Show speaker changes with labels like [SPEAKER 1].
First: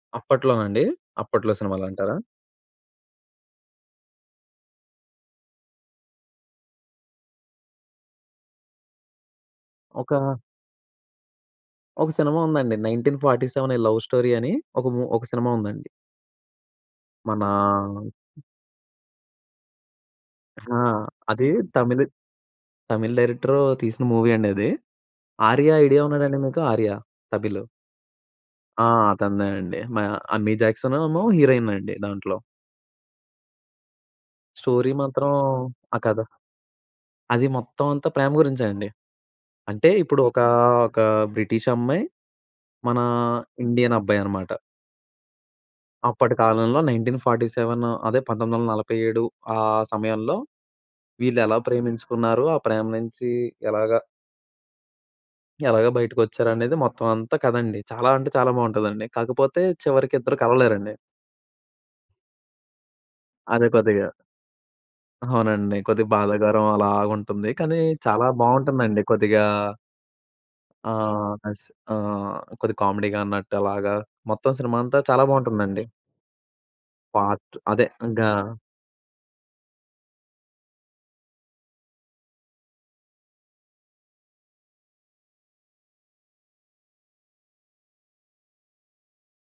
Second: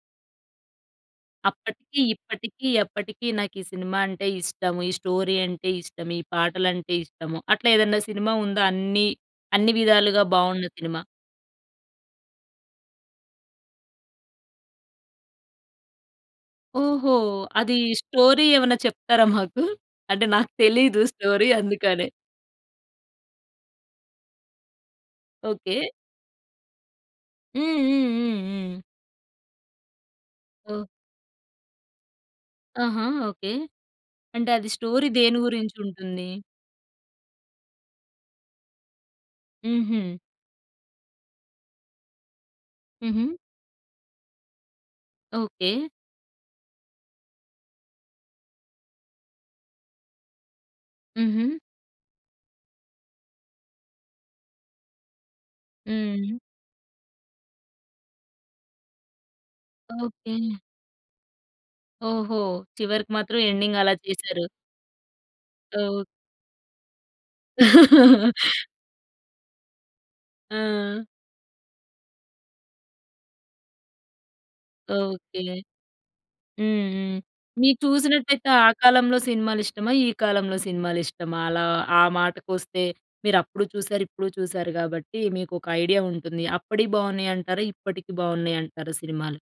[SPEAKER 1] అప్పట్లోనండి? అప్పట్లో
[SPEAKER 2] అప్పటికి
[SPEAKER 1] సినిమాలంటారా?
[SPEAKER 2] ఇప్పటికీ ఎప్పటికీ నాకు ఈ సినిమా అంటే ఇష్టం. ఈ స్టోరీ అంటే ఇష్టం. ఈ పాటలంటే ఇష్టము. అట్లా ఏదైనా సినిమా ఉందా? అన్ని అన్ని
[SPEAKER 1] ఒకా
[SPEAKER 2] విధాలుగా బాగున్న సినిమా?
[SPEAKER 1] ఒక సినిమా ఉందండి 'నైన్‌టీన్ ఫార్టీ సెవెన్ ఈ లవ్ స్టోరీ' అని ఒక ము ఒక సినిమా ఉందండి.
[SPEAKER 2] ఓహో! అది
[SPEAKER 1] మనా
[SPEAKER 2] స్టోరీ ఏమన్నా చెప్తారా మాకు? అంటే నాకు
[SPEAKER 1] హా!
[SPEAKER 2] తెలీదు స్టోరీ
[SPEAKER 1] అది తమిళు
[SPEAKER 2] అందుకనే?
[SPEAKER 1] తమిళ్ డైరెక్టరు తీసిన మూవీ అండి అది. 'ఆర్య'
[SPEAKER 2] ఓకే.
[SPEAKER 1] ఐడియా ఉన్నడా అండి మీకు ఆర్య తమిళు?
[SPEAKER 2] హ్మ్. హ్మ్. హ్మ్. హ్మ్.
[SPEAKER 1] ఆ! అతనదేనండి. మ అమీ
[SPEAKER 2] ఓహ్!
[SPEAKER 1] జాక్సన్ ఏమో హీరోయిన్ అండి దాంట్లో.
[SPEAKER 2] ఆహా! ఓకే. అంటే అది
[SPEAKER 1] స్టోరీ
[SPEAKER 2] స్టోరీ
[SPEAKER 1] మాత్రం
[SPEAKER 2] దేని
[SPEAKER 1] ఆ కథ
[SPEAKER 2] గురించుంటుంది?
[SPEAKER 1] అది మొత్తం అంతా ప్రేమ గురించే అండి. అంటే
[SPEAKER 2] హుహు.
[SPEAKER 1] ఇప్పుడు ఒక ఒక బ్రిటిష్ అమ్మాయి, మన
[SPEAKER 2] హుహు.
[SPEAKER 1] ఇండియన్ అబ్బాయనమాట.
[SPEAKER 2] ఓకే.
[SPEAKER 1] అప్పటి కాలంలో 1947 అదే 1947 ఆ సమయంలో
[SPEAKER 2] హుహు.
[SPEAKER 1] వీళ్ళెలా ప్రేమించుకున్నారు. ఆ ప్రేమ నుంచి ఎలాగ... ఎలాగ
[SPEAKER 2] హ్మ్.
[SPEAKER 1] బయటికొచ్చారనేది మొత్తం అంతా కథ అండి. చాలా అంటే చాలా బాగుంటుందండి! కాకపోతే
[SPEAKER 2] ఓకే.
[SPEAKER 1] చివరికిద్దరు కలవలేరండి.
[SPEAKER 2] ఓహో! చివరికి మాత్రం
[SPEAKER 1] అదే
[SPEAKER 2] ఎండింగ్ అలా
[SPEAKER 1] కొద్దిగా
[SPEAKER 2] చేసారు.
[SPEAKER 1] అవునండి.
[SPEAKER 2] ఓహ్!
[SPEAKER 1] కొద్దిగా బాధాకరం అలాగుంటుంది కానీ చాలా బాగుంటుందండి కొద్దిగా ఆ!
[SPEAKER 2] ఆ!
[SPEAKER 1] అస్ ఆహ్, కొద్దిగా కామెడీగా అన్నట్టు అలాగా మొత్తం సినిమా అంతా చాలా
[SPEAKER 2] ఓకే.
[SPEAKER 1] బాగుంటుందండి!
[SPEAKER 2] హ్మ్. హ్మ్.
[SPEAKER 1] పార్ట్
[SPEAKER 2] మీరు
[SPEAKER 1] అదే ఇంగా
[SPEAKER 2] చూసినట్లయితే ఆ కాలంలో సినిమాలిష్టమా? ఈ కాలంలో సినిమాలిష్టమా? అలా ఆ మాటకొస్తే మీరప్పుడు చూసారు, ఇప్పుడు చూసారు గాబట్టి మీకొక ఐడియా ఉంటుంది. అప్పటియి బాగున్నాయంటారా? ఇప్పటికి బాగున్నాయంటారా సినిమాలు?